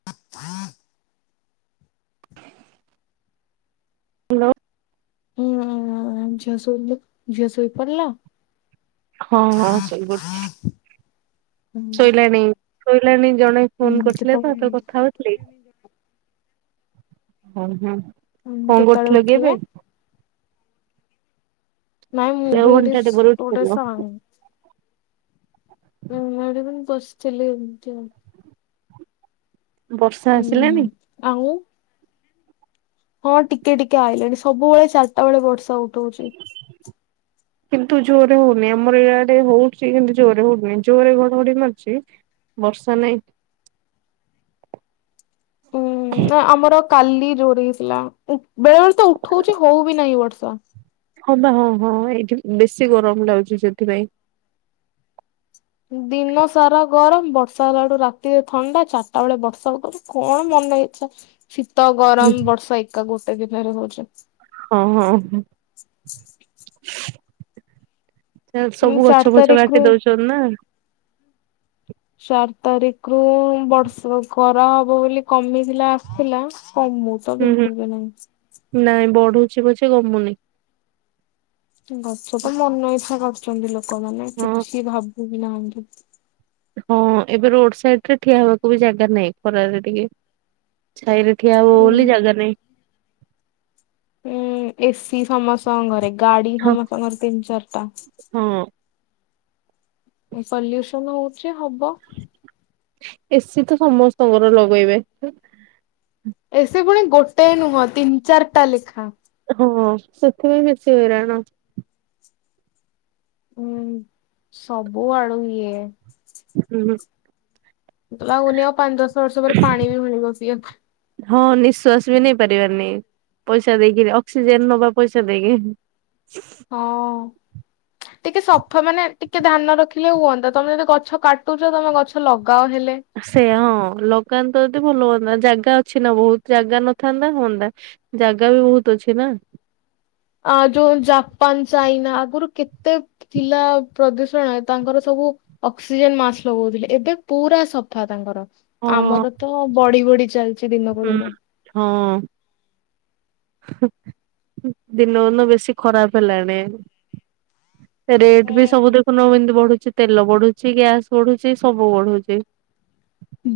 [inaudible] Hello. [unintelligible] ଝିଅ ଶୋଇନି। ଝିଅ ଶୋଇ ପଡ଼ିଲା। ହଁ ହଁ ଶୋଇ ପଡିଚି। ଶୋଇଲାଣି ଶୋଇଲାଣି ଜଣେ। ହୁଁ ଫୋନ କେତ କରିୁଥିଲା ବା ସେତେବେଳେ କଥା ହଉଥିଲି। ହୁଁ କଣ କେତେବେଳେ କରୁଥିଲେ କି ଉଠିବେ? ଏବେ? ନାଇଁ ମୁଁ ଆଉ ଏବେ ଘଣ୍ଟାଟେ ପରେ ଉଠିଥିଲ [unintelligible] [unintelligible] ବସିଥିଲି ଏମିତି ଆଉ। ବର୍ଷା ହୁଁ ଆସିଲାଣି। ଆଉ। ହଁ ଟିକେ ଟିକେ ଆଇଲାଣି। ସବୁବେଳେ ଚାରିଟା ବେଳେ ବର୍ଷା ଉଠଉଛି। କିନ୍ତୁ ଜୋରେ ହଉନି। ଆମର ଇଆଡେ ହଉଚି କିନ୍ତୁ ଜୋରେ ହଉନି। ଜୋରେ ଘଡଘଡି ମାରୁଛି। ବର୍ଷା ନାଇଁ। ଉଁ ନା ଆମର କାଲି ଜୋରେ ହେଇଥିଲା। ବେଳେ ବେଳେ ତ ଉଠଉଛି ହଉ ବି ନାହିଁ ବର୍ଷା। ହଁ ପା ହଁ ହଁ ଏଇଠି ବେଶି ଗରମ ଲାଗୁଛି ସେଥିପାଇଁ। ଦିନ ସାରା ଗରମ। ବର୍ଷା ହେଲାଠୁ ରାତିରେ ଥଣ୍ଡା। ଚାରିଟା ବେଳେ ବର୍ଷା ପକାଉଛି। କଣ ମନ ଇଛା ଶୀତ, ଗରମ, ବର୍ଷା ଏକା ଗୋଟେ ଦିନରେ ହଉଛି। ହଁ ହଁ। ସବୁ ଚାରି ଗଛ ଫଛ ତାରିଖରୁ କାଟି ଦଉଛନ୍ତି ନା। ଚାରି ତାରିଖରୁ ବର୍ଷ ଖରା ହବ ବୋଲି କମିଥିଲା ଆସିଥିଲା। କମୁତ ହୁଁ ହୁଁ ବିଲକୁଲ୍ ବି ନାହିଁ। ନାଇଁ ବଢୁଛି ପଛେ କମୁନି। ଗଛ ତ ମନ ଇଚ୍ଛା କାଟୁଛନ୍ତି ଲୋକମାନେେ ହଁ କିଛି ଭାବୁ ବି ନାହାନ୍ତି। ହଁ ଏବେ ରୋଡ୍ ସାଇଡରେ ଠିଆ ହେବାକୁ ବି ଜାଗା ନାହିଁ। ଖରାରେ ଟିକେ ଛାଇରେ ଠିଆ ହବ ଉ ବୋଲି ଯାଗା ନାହିଁ। ଉଁ ଏସି ସମସ୍ତଙ୍କ ଘରେ ଗାଡି ହଁ ସମସ୍ତଙ୍କ ଘରେ ତିନି ଚାରିଟା। ହଁ। ପଲ୍ୟୁସନ ହଉଛି ହବ। ଏସି ତ ସମସ୍ତଙ୍କର ଲଗେଇବେ। ଏସି ପୁଣି ଗୋଟେ ନୁହଁ ତିନି ଚାରିଟା ଲେଖା। ହଁ ସେଥିପାଇଁ ବେଶି ହଇରାଣ। ହୁଁ ସବୁ ଆଡୁ ଇଏ। ହାଲୋ। ଲାଗୁନି ଆଉ ପାଞ୍ଚ ଦଶ ବର୍ଷ ପରେ ପାଣି ବି ମିଳିବ ସିଏ। ହଁ ନିଃଶ୍ଵାସ ବି ନେଇ ପାରିବେନି। ପଇସା ଦେଇକରି। ଅକ୍ସିଜେନ ନବା ପଇସା ଦେଇକି। ହଁ। ଟିକେ ସଫା ମାନେ ଟିକେ ଧ୍ୟାନ ରଖିଲେ ହୁଅନ୍ତା। ତମେ ଯଦି ଗଛ କାଟୁଛ ତମେ ଗଛ ଲଗାଅ ହେଲେ। ସେ ହଁ ଲଗାନ୍ତ ଯଦି ଭଲ ହୁଅନ୍ତା। ଜାଗା ଅଛି ନା ବହୁତ। ଜାଗା ନ ଥାନ୍ତା ହୁଅନ୍ତା। ଜାଗା ବି ବହୁତ ଅଛି ନା। ଆ ଯୋଉ ଜାପାନ ଚାଇନା ଆଗରୁ କେତେ ଥିଲା ପ୍ରଦୂଷଣ ତାଙ୍କର ସବୁ ଅକ୍ସିଜେନ୍ ମାସ୍ ଲଗଉଥିଲେ। ଏବେ ପୁରା ସଫା ତାଙ୍କର। ହୁଁ ଆମର ତ ବଢି ବଢି ଚାଲିଚି ଦିନକୁ ଦିନ। ହଁ। ଦିନକୁ ଦିନ ବେଶୀ ଖରାପ ହେଲାଣି। ରେଟ୍ ବି ସବୁ ଦେଖୁନ ଏମିତି ବଢୁଛି ତେଲ ବଢୁଛି ଗ୍ୟାସ ବଢୁଛି ସବୁ ବଢୁଛି।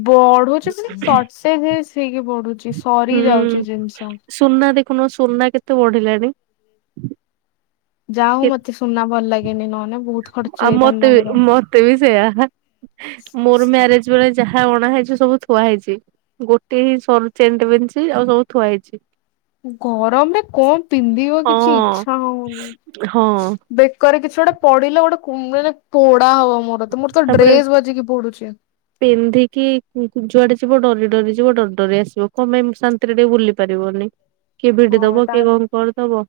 ବଢୁଛି [unintelligible] ହେଇକି ବଢୁଛି। ସରି ହୁଁ ଯାଉଛି ଜିନିଷ। ସୁନା ଦେଖୁନୁ ସୁନା କେତେ ବଢିଲାଣି? ଯା ହଉ ମତେ ସୁନା ଭଲ ଲାଗେନି ନହେନେ ବହୁତ ଖର୍ଚ୍ଚ ହେଇଥାନ୍ତା ମୋର। ତେ ବି ସେୟା। ମୋର ମ୍ୟାରେଜ ବେଳେ ଯାହା ଅଣା ହେଇଛି ସବୁ ଥୁଆ ହେଇଛି। ଗୋଟେ ହଁ ସରୁ ଚେଣ୍ଟ ପନ୍ଧଛି ଆଉ ସବୁ ଥୁଆ ହେଇଛି। ଗରମରେ କଣ ପିନ୍ଧିବ କିଛି ହଁ ଇଚଛା ହଉନି। ହଁ। ବେକରେ କିଛି ଗୋଟେ ପଡିଲେ ଗୋଟେ ମେ ପୋଡା ହବ ମୋର। ତ ମୋର ତ ତାପରେ ଡ୍ରେସ ବାଜିକି ପଡୁଛି। ପିନ୍ଧିକି ଯୁଆଡେ ଯିବ ଡରି ଡରି ଯିବ ଡରି ଡରି ଆସିବ କଣ ପାଇଁ ଶାନ୍ ଥିରେ ଟିକେ ବୁଲି ପାରିବନି କିଏ ଭଡି ହଁ ଦବ ତା କିଏ କଣ କରିଦବ?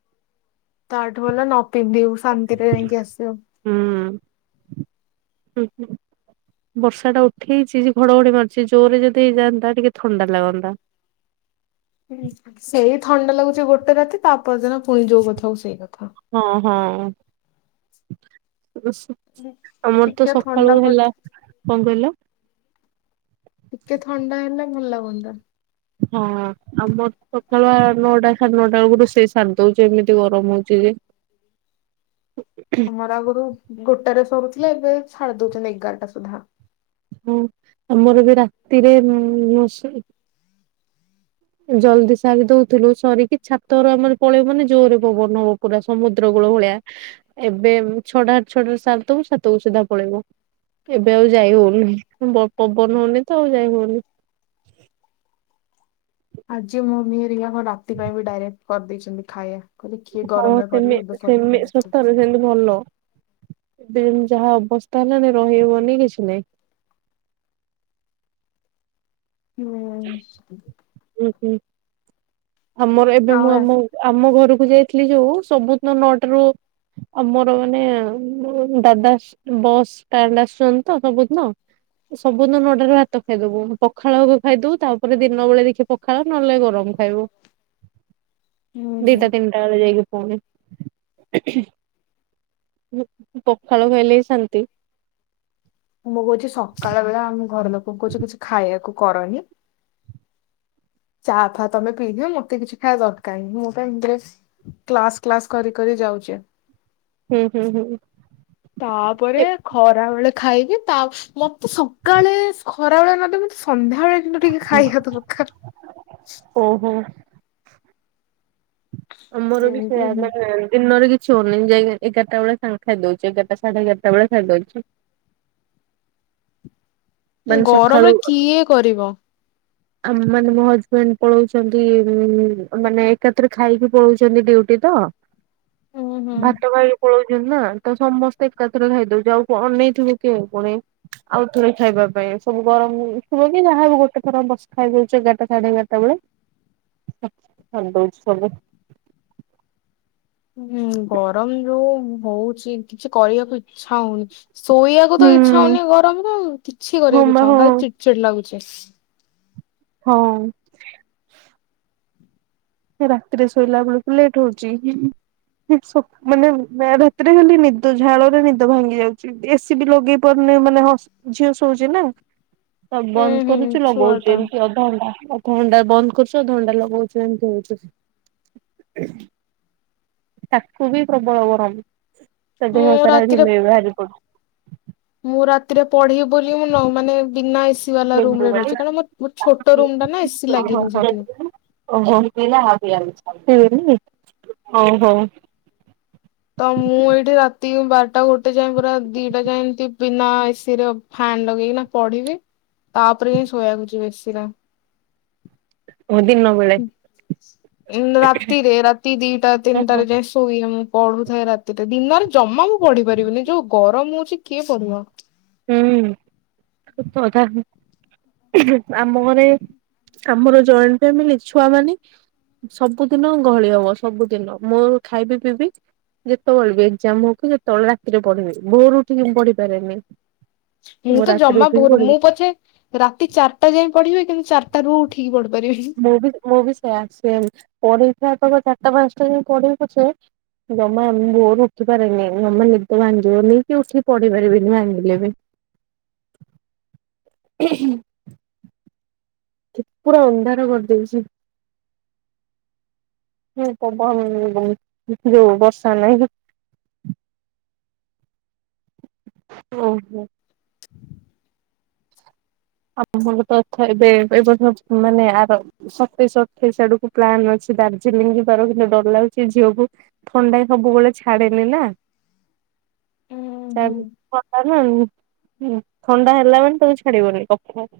ତାଠୁ ଭଲ ନ ପିନ୍ଧିବୁ ଶାନ୍ତିରେ ଯାଇଙ୍କି ଆସିବୁ। ହୁଁ। ହ ହ ବର୍ଷା ଟା ହେଇଛି ଯେ ଘଡଘଡି ମାରୁିଛି ଜୋରେ ଯଦି ହେଇଯାନ୍ତା ଟିକେ ଥଣ୍ଡା ଲାଗନ୍ତା। ସେଇ ଥଣ୍ଡା ଲାଗୁଛି ଗୋଟେ ରାତି ତାପଦିନ ପୁଣି ଯୋଉ କଥା ହଉ ସେଇ କଥା। ହଁ ହଁ। [unintelligible] ଆମର ତ ଟିକେ ଥଣ୍ଡା ସକାଳୁ ପଡି ହେଲା। କଣ କହିଲ? ଟିକେ ଥଣ୍ଡା ହେଲେ ଭଲ ଲାଗନ୍ତା। ହଁ। ଆମର ସକାଳୁଆ ନଅଟା ସାଢେ ନଅଟା ବେଳକୁ ରୋଷେଇ ସାର ଦଉଛେ ଏମିତି ଗରମ ହଉଛି ଯେ। ଆମର ଆଗରୁ ଗୋଟାରେ ସରୁଥିଲେ ଏବେ ଛାଡି ଦଉଛନ୍ତି ଏଗାରଟା ସୁଦ୍ଧା। ହଁ ଆମର ବି ରାତିରେ [unintelligible] ଜଲଦି ସାରି ଦଉଥିଲୁ ସାରିକି ଛାତର ଆମର ପଳେଇବୁ ମାନେ ଜୋରରେ ପବନ ହବ ପୁରା ସମୁଦ୍ର କୂଳ ଭଳିଆ। ଏବେ ଛଟା ଛଟା ସାରିଦବୁ ଛାତକୁ ସିଧା ପଳେଇବୁ। ଏବେ ଆଉ ଯାଇ ହଉନି ପ ପବନ ହଉନି ତ ଆଉ ଯାଇ ହଉନି। ଆଜି ମୋମି ହେରିକା କଣ ରାତି ପାଇଁ ବି ଡାଇରେକ୍ଟ କରିଦେଇଛନ୍ତି ଖାଇବା କହିଲେ କିଏ ହଁ ଗରମରେ କରିବ ସେମି ଏବେ କରିକି ସେମି ସତରେ ସେମିତି ଭଲ। ଏବେ ଯାହା ଅବସ୍ଥା ହେଲାଣି ରହିିବନି କିଛି ନହିଁ। ହୁଁ। ହୁଁ ହୁଁ। ଆମର ଏବେ ମୁଁ ଆଉ ଆମ ଆମ ଘରକୁ ଯାଇଥିଲି ଯୋଉ ସବୁଦିନ ନଅଟାରୁ ଆଉ ମୋର ମାନେ ଦାଦାସ୍ ବସ୍ ଷ୍ଟାଣ୍ଡ ଆସୁଛନ୍ତି ତ ସବୁଦିନ ସବୁଦିନ ନଟାରୁ ଭାତ ଖାଇଦବୁ। ପଖାଳ ହବ ଖାଇଦଉ ତାପରେ ଦିନ ବେଳେ ଦେଖି ପଖାଳ ନହେଲେ ଗରମ ଖାଇବୁ। ହୁଁ ହୁଁ। ଦିଟା ତିନିଟା ବେଳେ ଯାଇକି ପୁଣି ପଖାଳ ଖାଇଲେ ହଁ ଶାନ୍ତି। ମୋ ବଉ କହୁଛି ସକାଳ ବେଳେ ଆମ ଘର ଲୋକଙ୍କୁ କହୁଛି କିଛି ଖାଇବାକୁ କରନି। ଚା ଫା ତମେ ପିଇ ଦିଅ ମତେ କିଛି ଖାଇବା ଦରକାର ନାହିଁ ମୋ ପାଇଁ [inaudible] କ୍ଲାସ କ୍ଲାସ୍ କରି କରି ଯାଉଛି। ହୁଁ ହୁଁ ହୁଁ। ତାପରେ ଏ ଖରା ବେଳେ ଖାଇକି ତାଫ୍ ମତେ ସକାଳେ ଖରା ବେଳେ ନ ହେଲେ ବି ମତେ ସନ୍ଧ୍ୟା ବେଳେ କିନ୍ତୁ ଟିକେ ଖାଇବା ଦରକାର। ଓ ହଁ। ଆମର ବି ସେଇୟା ଏମିତି ମାନେ ଦିନରେ କି ଛି ହୋଉନି। ଯାଇ ଏଗାରଟାବେଳେ ସା ଖାଇଦୋଉଛି ଏଗାରଟା ସାଢେ ଏଗାରଟାବେଳେ ଖାଇଦୋଉଛି। [inaudible] ମାନେ ଗରମରେ ସକାଳୁ କିଏ କରିବ। ଆ ମାନେ ମୋ ହଜବେଣ୍ଡ ପଳଉଛନ୍ତି ମାନେ ଏକାଥରେ ଖାଇକି ପଳଉଛନ୍ତି ଡ଼ିଉଟି ତ ହୁଁ ହୁଁ। ଭାତ ଖାଇ ପଳଉଛନ୍ତି ନା ତ ସମସ୍ତେ ଏକାଥରେ ଖାଇଦଉଛୁ ଆଉ କ ଅନେଇଥିବୁ କି ଆଉ ପୁଣି। ଆଉ ଥରେ ଖାଇବା ପାଇଁ ସବୁ ଗରମ ଥିବ କି ଯାହାବି ଗୋଟେ ଥର ବାସ ଖାଇଦୋଉଛୁ ଏଗାରଟା ସାଢେ ଏଗରଟା ଟାବେଳେ ସାରିଦୋଉଛୁ ସବୁ। ହଁ ଗରମ ଯୋଉ ହଉଛି କିଛି କରିବାକୁ ଇଚ୍ଛା ହୋଉନି। ଶୋଇବାକୁ ହୁଁ ତ ଇଚ୍ଛା ହଉନି ଗରମରେ କିଛି ହଁ କରିବାକୁ ବା ଇଚ୍ଛା ହଁ। ହୋଉନି ଖାଲି ଚିଡ ଚିଡ଼ ଲାଗୁଛି। ହଁ। ରାତିରେ ଶୋଇଲା ବେଳକୁ ଲେଟ୍ ହୋଉଛି। ସକ ମାନେ ରାତିରେ ଖାଲି ନିଦ ଝାଳରେ ନିଦ ଭାଙ୍ଗି ଯାଉଛି। ଏସିି ବି ଲଗେଇ ପାରୁନି ମାନେ ହ ଝିଅ ଶୋଉଛି ନା। ତ ଉୁଁ ବନ୍ଦ ହୁଁ କରୁଛୁ ଛୁଆ ଲଗଉଛୁ ଟା ଏମିତି ଅଧଘଣ୍ଟା ଅଧଘଣ୍ଟା ବନ୍ଦ କରୁଛୁ ଅଧଘଣ୍ଟା ଲଗୋଉଛୁ ଏମିତି ହୋଉଛି। ତାକୁ ବି ପ୍ରବଳ ଗରମ। ତା ମୁଁ ଦେହସାରା ରାତିରେ ଘିମିରି ବାହାରିପଡୁଛି। ମୁଁ ରାତିରେ ପଢିବି ବୋଲି ମୁ ନୁହଁ ମାନେ ବିନା ଏସି ବାଲା ଲେମ୍ବୁ ରୁମରେ ବାଡି ରହୁଛି। କାରଣ ମୋ ମୋର ଛୋଟ ରୁମଟା ନା ଏସି ଲାଗିନି ସେଠି। ଓହୋ ପିଇବେନିକି ଓହୋ। ତ ମୁଁ ଏଇଠି ରାତି ବାରଟା ଗୋଟେ ଯାଏ ପୁରା ଦିଟା ଯାଏ ଏମତି ବିନା ଏସି ରେ ଫାନ୍‌ ଲଗେଇକି ନା ପଢିବି ତାପରେ ହିଁ ଶୋଇବାକୁ ଯିବି ଏସିରେ। ଓ ଦିନବେଳେ ଉଁ ରାତିରେ ରାତି ଦିଟା ତିନିଟାରେ ଯାଇଁ ସୋ ନ ଶୋଇ ମୁଁ ପଢୁଥାଏ ରାତିରେ। ଦିନରେ ଜମା ମୁଁ ପଢି ପାରିବିନି ଯୋଉ ଗରମ ହଉଛି କିଏ ପଢିବ। ହୁଁ ସତ କଥା। ଆମ ଘରେ ଆମର ଜଏଣ୍ଟ ଫ୍ୟାମିଲି ଛୁଆ ମାନେ ସବୁଦିନ ଗହଳି ହେବ ସବୁଦିନ ମୋ ଖାଇବି ପିଇବି ଯେତେବେଳେ ବି ଏକ୍ଜାମ ହଉ କି ଯେତେବେଳେ ରାତିରେ ପଢିବି। ଭୋଓରୁ ଉଠିକି ମୁଁ ପଢିପାରେନି। ମୁଁ ତ ରାତିରେ ଜମା ଉଠିକି ଭୋରୁ ପଢିବି। ମୁଁ ପଛେ ରାତି ଚାରିଟା ଯାଏଁ ପଢିବି କିନ୍ତୁ ଚାରିଟାରୁ ଉଠିକ ପଢିପାରିବିନି। ମୁଁ ବି ମୁଁ ବି ସେୟା ସେମ। ପରୀକ୍ଷା ଥିବ ଚାରିଟା ପାଞ୍ଚଟା ଯା ପଢେଇଛେ ଜମା ଭୋରୁ ଉଠିପାରେନି ଜମା ନିଦ ଭାଙ୍ଗିବନି କି ଉଠିକି ପଢି ପାରିବିନି ଭାଙ୍ଗିଲେବି। [unintelligible] ଖୀ ପୁରା ଅନ୍ଧାର କରିଦଉଚି। ହଁ ପବନ ଯୋଉ ବର୍ଷା ନାହିଁ କି ଓହୋ। ଆରମ୍ଭରୁ ତ ଅଛ ଏବେ ଏ ବର୍ଷ ମାନେ ଆର ସତେଇଶି ଅଠେଇଶି ଆଡକୁ ପ୍ଲାନ ଅଛି ଦାର୍ଜିଲିଂ ଯିବାର। କିନ୍ତୁ ଡର ଲାଗୁଚି ଝିଅକୁ ଥଣ୍ଡା ସବୁବେଳେ ଛାଡେନିନା। ଉୁଁ [unintelligible] ହୁଁ ଥଣ୍ଡା ହେଲାମାନେ ତାକୁ ଛାଡିବନି। ଖିଆ।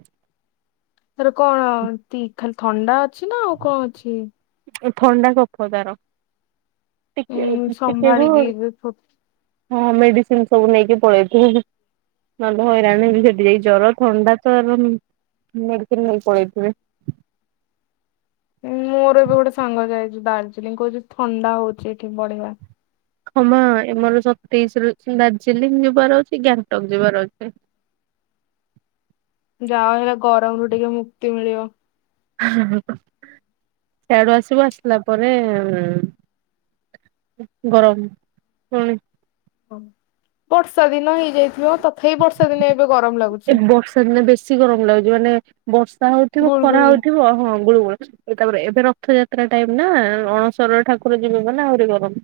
ତାର କଣ ତି ଖାଲି ଥଣ୍ଡା ଅଛି ନା ଆଉ କଣ ଅଛି? ଥଣ୍ଡା କଫ ତାର। ଟିକେ ଉଁ ଟିକେ ରୁ ସମ୍ଭାଳିକି ଏବେ ଫୁ ହଁ ମେଡିସିନ ସବୁ ନେଇକି ପଳେଇଥିବୁ। ନହେଲେ ହଇରାଣ ହେବି ସେଠି। ଜର ଥଣ୍ଡା ତ ଏବଂ ମେଡିସିନି ନେଇକି ପଳେଇଥିବି। ଉଁ ମୋର ଏବେ ଗୋଟେ ସାଙ୍ଗ ଯାଇଚି ଦାର୍ଜିଲିଂ, କହୁଚି ଥଣ୍ଡା ହଉଚି ଏଠି ବଢିଆ। ହମ ଏମର ସତେଇଶି ରେ ଦାର୍ଜିଲିଂ ଯିବାର ଅଛି। ଗ୍ୟାଙ୍ଗଟକ ଯିବାର ଅଛି। ଯାଅ ହେଲେ ଗରମରୁୁ ଟିକେ ମୁକ୍ତି ମିଳିବ। ହୁ ହୁ ସିଆଡୁ ଆସିବୁ ଆସିଲା ପରେ ଗରମ ଫୁଣି। ବର୍ଷା ଦିନ ହେଇଯାଇଥିବ ତ। ଥି ବର୍ଷା ଦିନେ ଏବେ ଗରମ। ଏ ଲାଗୁଛି ବର୍ଷା ଦିନେ ବେଶୀ ଗରମ ଲାଗୁଚି, ମାନେ ବର୍ଷା ହଉଚି। କି ଖରା ଗୁଳଗୁଳି। ହେଉଥିବ। ହଁ ଗୁଳି ଗୁଳି ତାପରେ ଏବେ ରଥଯାତ୍ରା ଟାଇମ ନା ଅଣସର ଠାକୁର ଯିବେ ମାନେ ଆହୁରି ଗରମ।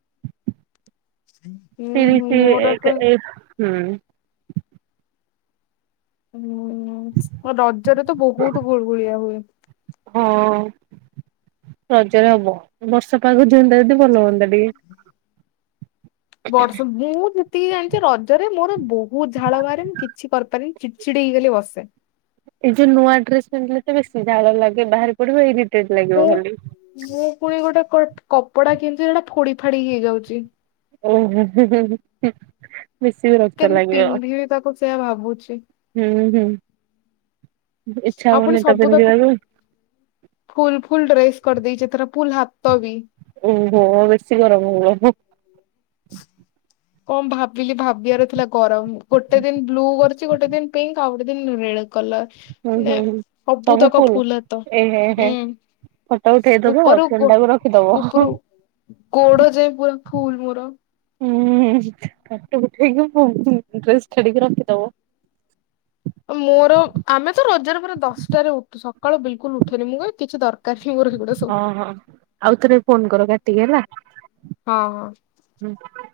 ହୁଁ ହୁଁ ତିରିଶି ମୋର ତ ଏକ ଏକ ହୁଁ [unintelligible] ହୁଁ ରଜରେ ତ ବହୁତୁ ଗୁଳି ଗୁଳିଆ ହୁଏ। ହଁ। ରଜରେ ହବ ବର୍ଷା ପାଗ ଯିଅନ୍ତା ଯଦି ଭଲ ହୁଅନ୍ତା ଟିକେ। ବର୍ଷ ମୁଁ ଯେତିକି ଜାଣିଚି ରଜରେ ମୋର ବହୁତ ଝାଳ ବାହାରେ। ମୁଁ କିଛି କରିପାରେନି ଚିଡି ଚିଡି ହେଇ ବସେ। ଏଇ ଯୋଉ ନୂଆ ଡ୍ରେସ ପିନ୍ଧିଲେ ତ ବେଶୀ ଝାଳ ଲାଗେ। ବାହାରି ପଡିବ ଇରିଟେଡ ଲାଗିବ ମୁଁ ଖାଲି। ମୁଁ ଫୁଣି ଗୋଟେ କ କପଡା କିଣିଚି। ସେଟା ଫୋଡି ଫାଡି ହେଇଯାଉଚି। ଉଁ ହୁଁ ଉଁ। ବେଶି ବିରକ୍ତ କେମିତି ଲାଗିବ ପିନ୍ଧିବି ତାକୁ ସେୟା ଭାବୁଛି ହୁଁ ହୁଁ। ଇଚ୍ଛା ଆଉ ହୁଏନି ତ ପିନ୍ଧିବାକୁ। ଫ୍ଲୁଲୁ ଫ୍ଲୁଲୁ ଡ୍ରେସ କରିଦେଇଚି। ଫ୍ଲୁଲୁ ହାତ ବି। ଓ ହୋ ବେଶୀ ଗରମ ହେବ ହେ। କଣ ଭାବିଲି ଭାବିବାର ଥିଲା ଗରମ। ଗୋଟେ ଦିନ ବ୍ଲୁ କରି ଅଛି ଗୋଟେ ଦିନ ପିଙ୍କ ଆଉ ଗୋଟେ ଦିନ ନିଳ ହୁଁ କଲର ନେ ହୁଁ। ହୁଁ ସବୁ ସବୁତକ ଫୁଲ ଫ୍ଲୁଲୁ ହାତ ଉୁଁ। ଫଟ ଉଠେଇଦବ। ଆଉ ଫୋନଟା କୁ ଉପରୁ ରଖିଦବ। ଗୋଡ ଯାଇଏଁ ପୁରା ଫ୍ଲୁଲୁ ମୋର। ହୁଁ ଫଟ ଉଠେଇକି ହୁଁ ଡ୍ରେସ କାଡିକି ରଖିଦବ। ମୋର ଆମେ ତ ରଜରେ ପୁରା ଦଶଟାରେ ଉଠୁ ସକାଳୁ ବିଲିକୁଲ ଉଠେନି। ମୁଁ କ କିଛି ଦରକାର ନାହିଁ ମୋର ସେଇଗୁଡା ଓଁହୋ ଆଉଥରେ ଫୋନ କର କାଟିକି ହେଲା। ହଁ ହଁ ହୁଁ [unintelligible]